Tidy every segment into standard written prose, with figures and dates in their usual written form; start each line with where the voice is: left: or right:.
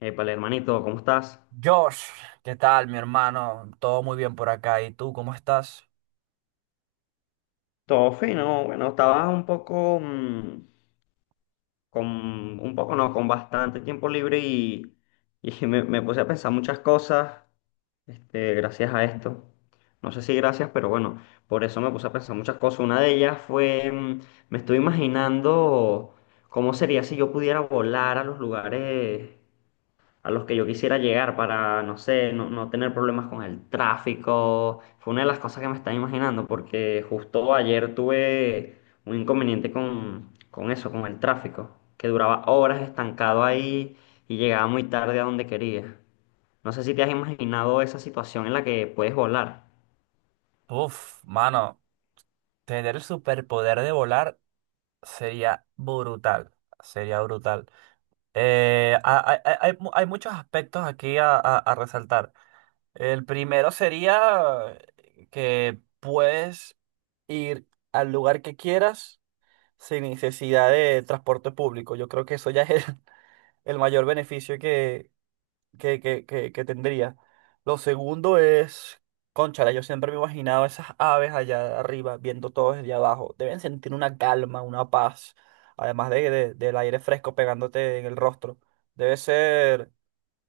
left: Épale, hermanito, ¿cómo estás?
right: Josh, ¿qué tal, mi hermano? Todo muy bien por acá. ¿Y tú, cómo estás?
left: Todo fino, bueno, estaba un poco, con, un poco no, con bastante tiempo libre y me puse a pensar muchas cosas, gracias a esto. No sé si gracias, pero bueno, por eso me puse a pensar muchas cosas. Una de ellas fue, me estoy imaginando cómo sería si yo pudiera volar a los lugares a los que yo quisiera llegar para, no sé, no tener problemas con el tráfico. Fue una de las cosas que me estaba imaginando, porque justo ayer tuve un inconveniente con eso, con el tráfico, que duraba horas estancado ahí y llegaba muy tarde a donde quería. No sé si te has imaginado esa situación en la que puedes volar.
right: Uf, mano, tener el superpoder de volar sería brutal. Sería brutal. Hay, hay muchos aspectos aquí a, a resaltar. El primero sería que puedes ir al lugar que quieras sin necesidad de transporte público. Yo creo que eso ya es el mayor beneficio que tendría. Lo segundo es, cónchale, yo siempre me imaginaba esas aves allá arriba, viendo todo desde abajo. Deben sentir una calma, una paz, además de, del aire fresco pegándote en el rostro. Debe ser.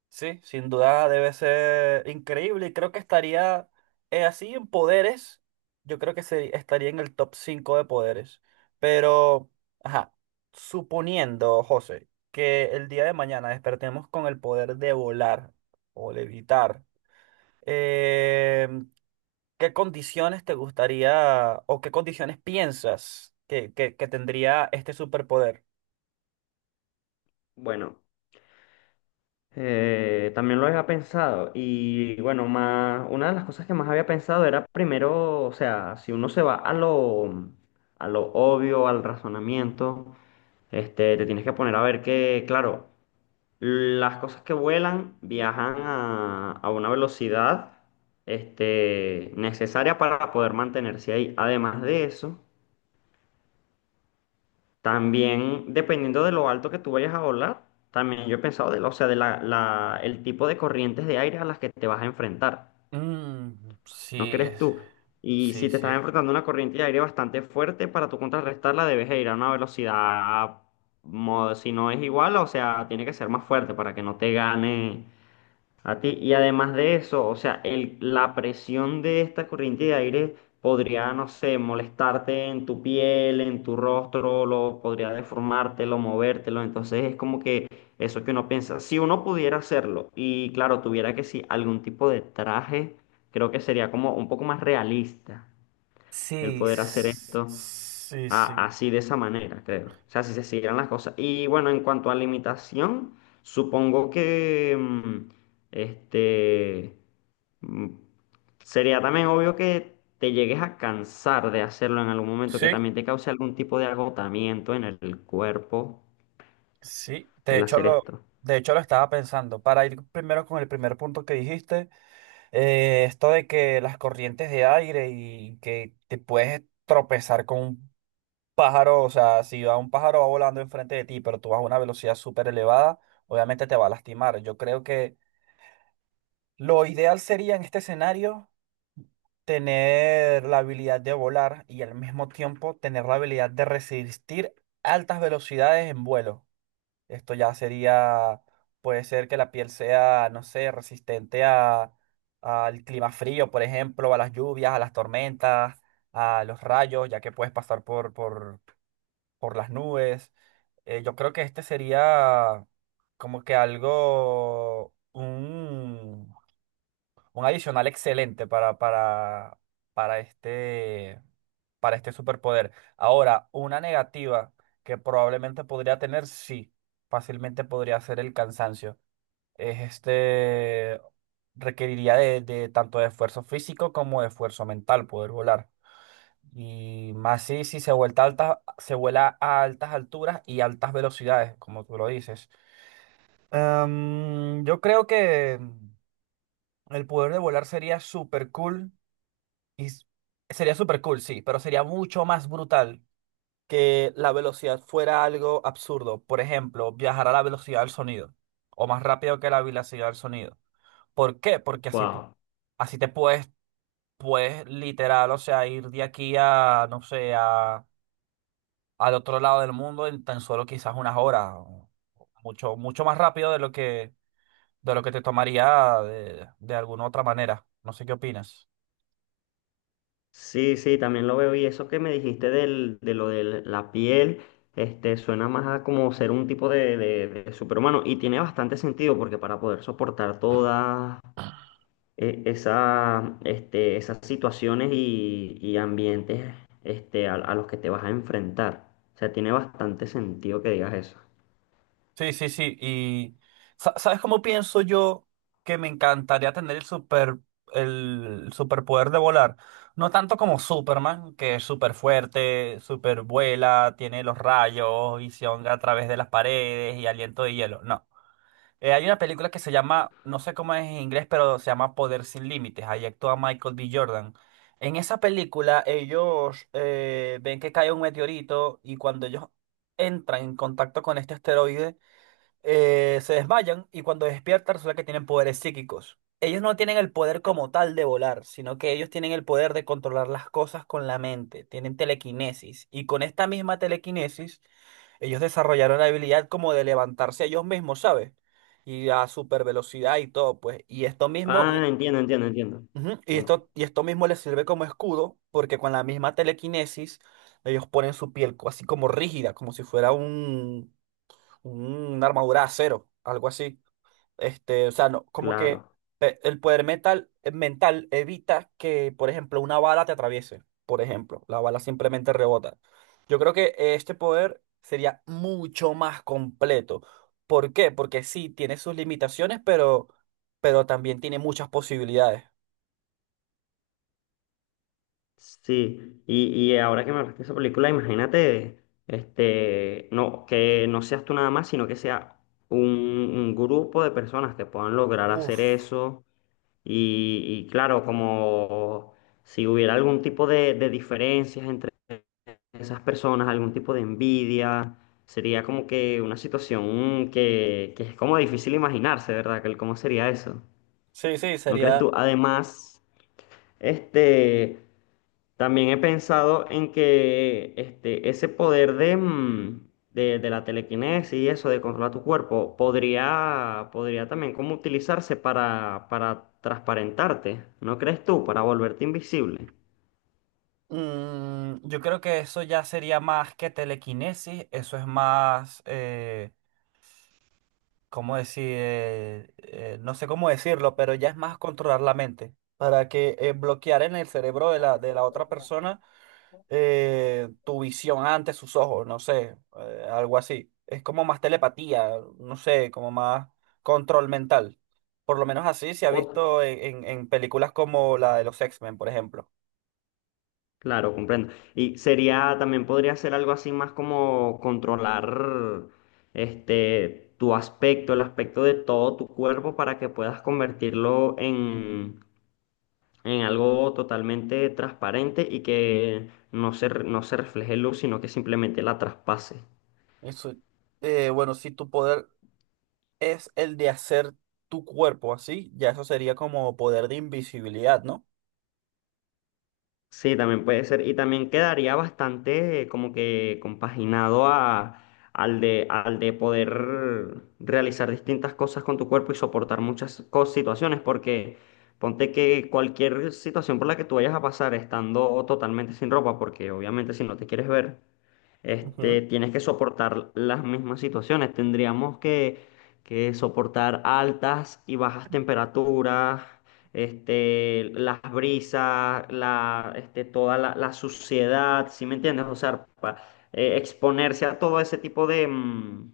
right: Sí, sin duda debe ser increíble y creo que estaría así en poderes. Yo creo que estaría en el top 5 de poderes. Pero, ajá, suponiendo, José, que el día de mañana despertemos con el poder de volar o levitar, eh, ¿qué condiciones te gustaría o qué condiciones piensas que tendría este superpoder?
left: Bueno. También lo había pensado y bueno, más, una de las cosas que más había pensado era primero, o sea, si uno se va a lo obvio, al razonamiento, te tienes que poner a ver que, claro, las cosas que vuelan viajan a una velocidad, necesaria para poder mantenerse ahí. Además de eso, también, dependiendo de lo alto que tú vayas a volar, también yo he pensado o sea, el tipo de corrientes de aire a las que te vas a enfrentar. ¿No
right: Sí,
left: crees
right: es...
left: tú? Y
right: Sí,
left: si te
right: sí.
left: estás enfrentando a una corriente de aire bastante fuerte, para tú contrarrestarla debes ir a una velocidad, si no es igual, o sea, tiene que ser más fuerte para que no te gane a ti, y además de eso, o sea, la presión de esta corriente de aire podría, no sé, molestarte en tu piel, en tu rostro, podría deformártelo, movértelo. Entonces es como que eso que uno piensa. Si uno pudiera hacerlo y, claro, tuviera que sí algún tipo de traje, creo que sería como un poco más realista el
right: Sí,
left: poder hacer esto
right: sí, sí.
left: así de esa manera, creo. O sea, si se siguieran las cosas. Y bueno, en cuanto a limitación, supongo que este mm, sería también obvio que te llegues a cansar de hacerlo en algún momento, que
right: Sí,
left: también te cause algún tipo de agotamiento en el cuerpo
right: sí. De
left: el
right: hecho,
left: hacer esto.
right: de hecho, lo estaba pensando. Para ir primero con el primer punto que dijiste, esto de que las corrientes de aire y que te puedes tropezar con un pájaro, o sea, si va un pájaro va volando enfrente de ti, pero tú vas a una velocidad súper elevada, obviamente te va a lastimar. Yo creo que lo ideal sería en este escenario. Tener la habilidad de volar y al mismo tiempo tener la habilidad de resistir altas velocidades en vuelo. Esto ya sería, puede ser que la piel sea, no sé, resistente a, al clima frío, por ejemplo, a las lluvias, a las tormentas, a los rayos, ya que puedes pasar por las nubes. Yo creo que este sería como que algo, un adicional excelente para este, para este superpoder. Ahora, una negativa que probablemente podría tener, sí, fácilmente podría ser el cansancio. Es este, requeriría de tanto de esfuerzo físico como de esfuerzo mental poder volar. Y más si, si se vuelta alta, se vuela a altas alturas y altas velocidades, como tú lo dices. Yo creo que el poder de volar sería súper cool y s- sería súper cool, sí, pero sería mucho más brutal que la velocidad fuera algo absurdo. Por ejemplo, viajar a la velocidad del sonido o más rápido que la velocidad del sonido. ¿Por qué? Porque así,
left: Wow.
right: así puedes literal, o sea, ir de aquí no sé, a, al otro lado del mundo en tan solo quizás unas horas. O Mucho, mucho más rápido de lo que te tomaría de alguna otra manera. No sé qué opinas.
left: Sí, sí, también lo veo. Y eso que me dijiste de lo de la piel, suena más a como ser un tipo de, de superhumano. Y tiene bastante sentido porque para poder soportar todas esas situaciones y ambientes a los que te vas a enfrentar. O sea, tiene bastante sentido que digas eso.
right: Sí, sí, sí. Y ¿sabes cómo pienso yo que me encantaría tener el superpoder de volar? No tanto como Superman, que es súper fuerte, súper vuela, tiene los rayos, visión a través de las paredes y aliento de hielo. No. Hay una película que se llama, no sé cómo es en inglés, pero se llama Poder sin Límites. Ahí actúa Michael B. Jordan. En esa película ellos ven que cae un meteorito y cuando ellos entran en contacto con este asteroide se desmayan y cuando despiertan resulta que tienen poderes psíquicos. Ellos no tienen el poder como tal de volar, sino que ellos tienen el poder de controlar las cosas con la mente, tienen telequinesis y con esta misma telequinesis ellos desarrollaron la habilidad como de levantarse ellos mismos, ¿sabes? Y a super velocidad y todo, pues. Y esto mismo,
left: Ah, entiendo, entiendo, entiendo.
right: ujú,
left: Ent-
right: y esto mismo les sirve como escudo porque con la misma telequinesis ellos ponen su piel así como rígida, como si fuera un una armadura de acero, algo así. Este, o sea, no, como que
left: claro.
right: mental evita que, por ejemplo, una bala te atraviese. Por ejemplo, la bala simplemente rebota. Yo creo que este poder sería mucho más completo. ¿Por qué? Porque sí, tiene sus limitaciones, pero también tiene muchas posibilidades.
left: Sí, y ahora que me hablaste de esa película, imagínate, no, que no seas tú nada más, sino que sea un grupo de personas que puedan lograr hacer
right: Uf,
left: eso. Y claro, como si hubiera algún tipo de diferencias entre esas personas, algún tipo de envidia, sería como que una situación que es como difícil imaginarse, ¿verdad? ¿Cómo sería eso?
right: sí, sí,
left: ¿No crees
right: sería...
left: tú? Además, este. También he pensado en que ese poder de, de la telequinesis y eso, de controlar tu cuerpo, podría, podría también como utilizarse para transparentarte, ¿no crees tú? Para volverte invisible.
right: Mm, yo creo que eso ya sería más que telequinesis, eso es más... ¿cómo decir? No sé cómo decirlo, pero ya es más controlar la mente para que bloquear en el cerebro de de la otra persona tu visión ante sus ojos, no sé, algo así. Es como más telepatía, no sé, como más control mental. Por lo menos así se ha
left: O-
right: visto en, en películas como la de los X-Men, por ejemplo.
left: claro, comprendo. Y sería, también podría ser algo así más como controlar tu aspecto, el aspecto de todo tu cuerpo para que puedas convertirlo en algo totalmente transparente y que no se refleje luz, sino que simplemente la traspase.
right: Y bueno, si tu poder es el de hacer tu cuerpo así, ya eso sería como poder de invisibilidad, ¿no?
left: Sí, también puede ser. Y también quedaría bastante como que compaginado a, al de poder realizar distintas cosas con tu cuerpo y soportar muchas situaciones, porque ponte que cualquier situación por la que tú vayas a pasar estando totalmente sin ropa, porque obviamente si no te quieres ver. Tienes que soportar las mismas situaciones. Tendríamos que soportar altas y bajas temperaturas, las brisas, toda la suciedad, ¿sí me entiendes? O sea, exponerse a todo ese tipo de,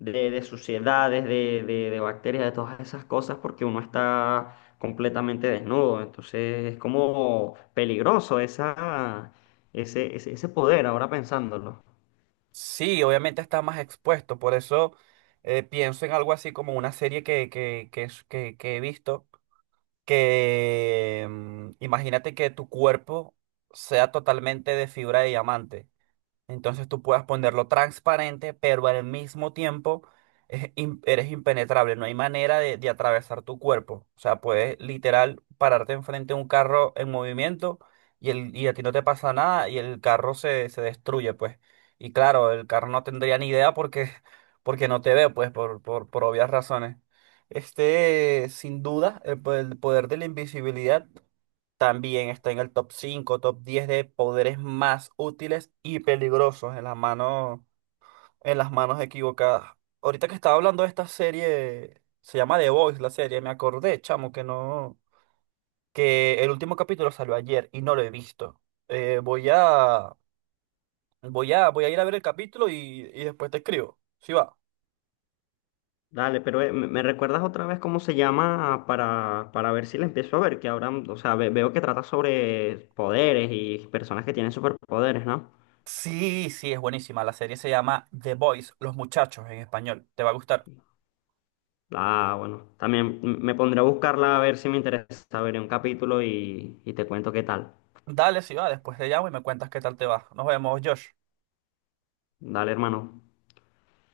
left: de suciedades, de bacterias, de todas esas cosas, porque uno está completamente desnudo. Entonces es como peligroso esa, ese poder, ahora pensándolo.
right: Sí, obviamente está más expuesto, por eso pienso en algo así como una serie que he visto, que imagínate que tu cuerpo sea totalmente de fibra de diamante. Entonces tú puedas ponerlo transparente, pero al mismo tiempo eres impenetrable. No hay manera de atravesar tu cuerpo. O sea, puedes literal pararte enfrente de un carro en movimiento y a ti no te pasa nada y el carro se destruye, pues. Y claro, el carro no tendría ni idea porque, porque no te ve, pues, por obvias razones. Este, sin duda, el poder de la invisibilidad también está en el top 5, top 10 de poderes más útiles y peligrosos en las manos equivocadas. Ahorita que estaba hablando de esta serie, se llama The Voice la serie, me acordé, chamo, que no, que el último capítulo salió ayer y no lo he visto. Eh, voy a, voy a ir a ver el capítulo y después te escribo. Sí va.
left: Dale, pero ¿¿me recuerdas otra vez cómo se llama para ver si la empiezo a ver? Que ahora, o sea, veo que trata sobre poderes y personas que tienen superpoderes, ¿no?
right: Sí, sí, es buenísima. La serie se llama The Boys, Los Muchachos en español. Te va a gustar.
left: Ah, bueno, también me pondré a buscarla a ver si me interesa. Veré un capítulo y te cuento qué tal.
right: Dale, si va, después te llamo y me cuentas qué tal te va. Nos vemos, Josh.
left: Dale, hermano.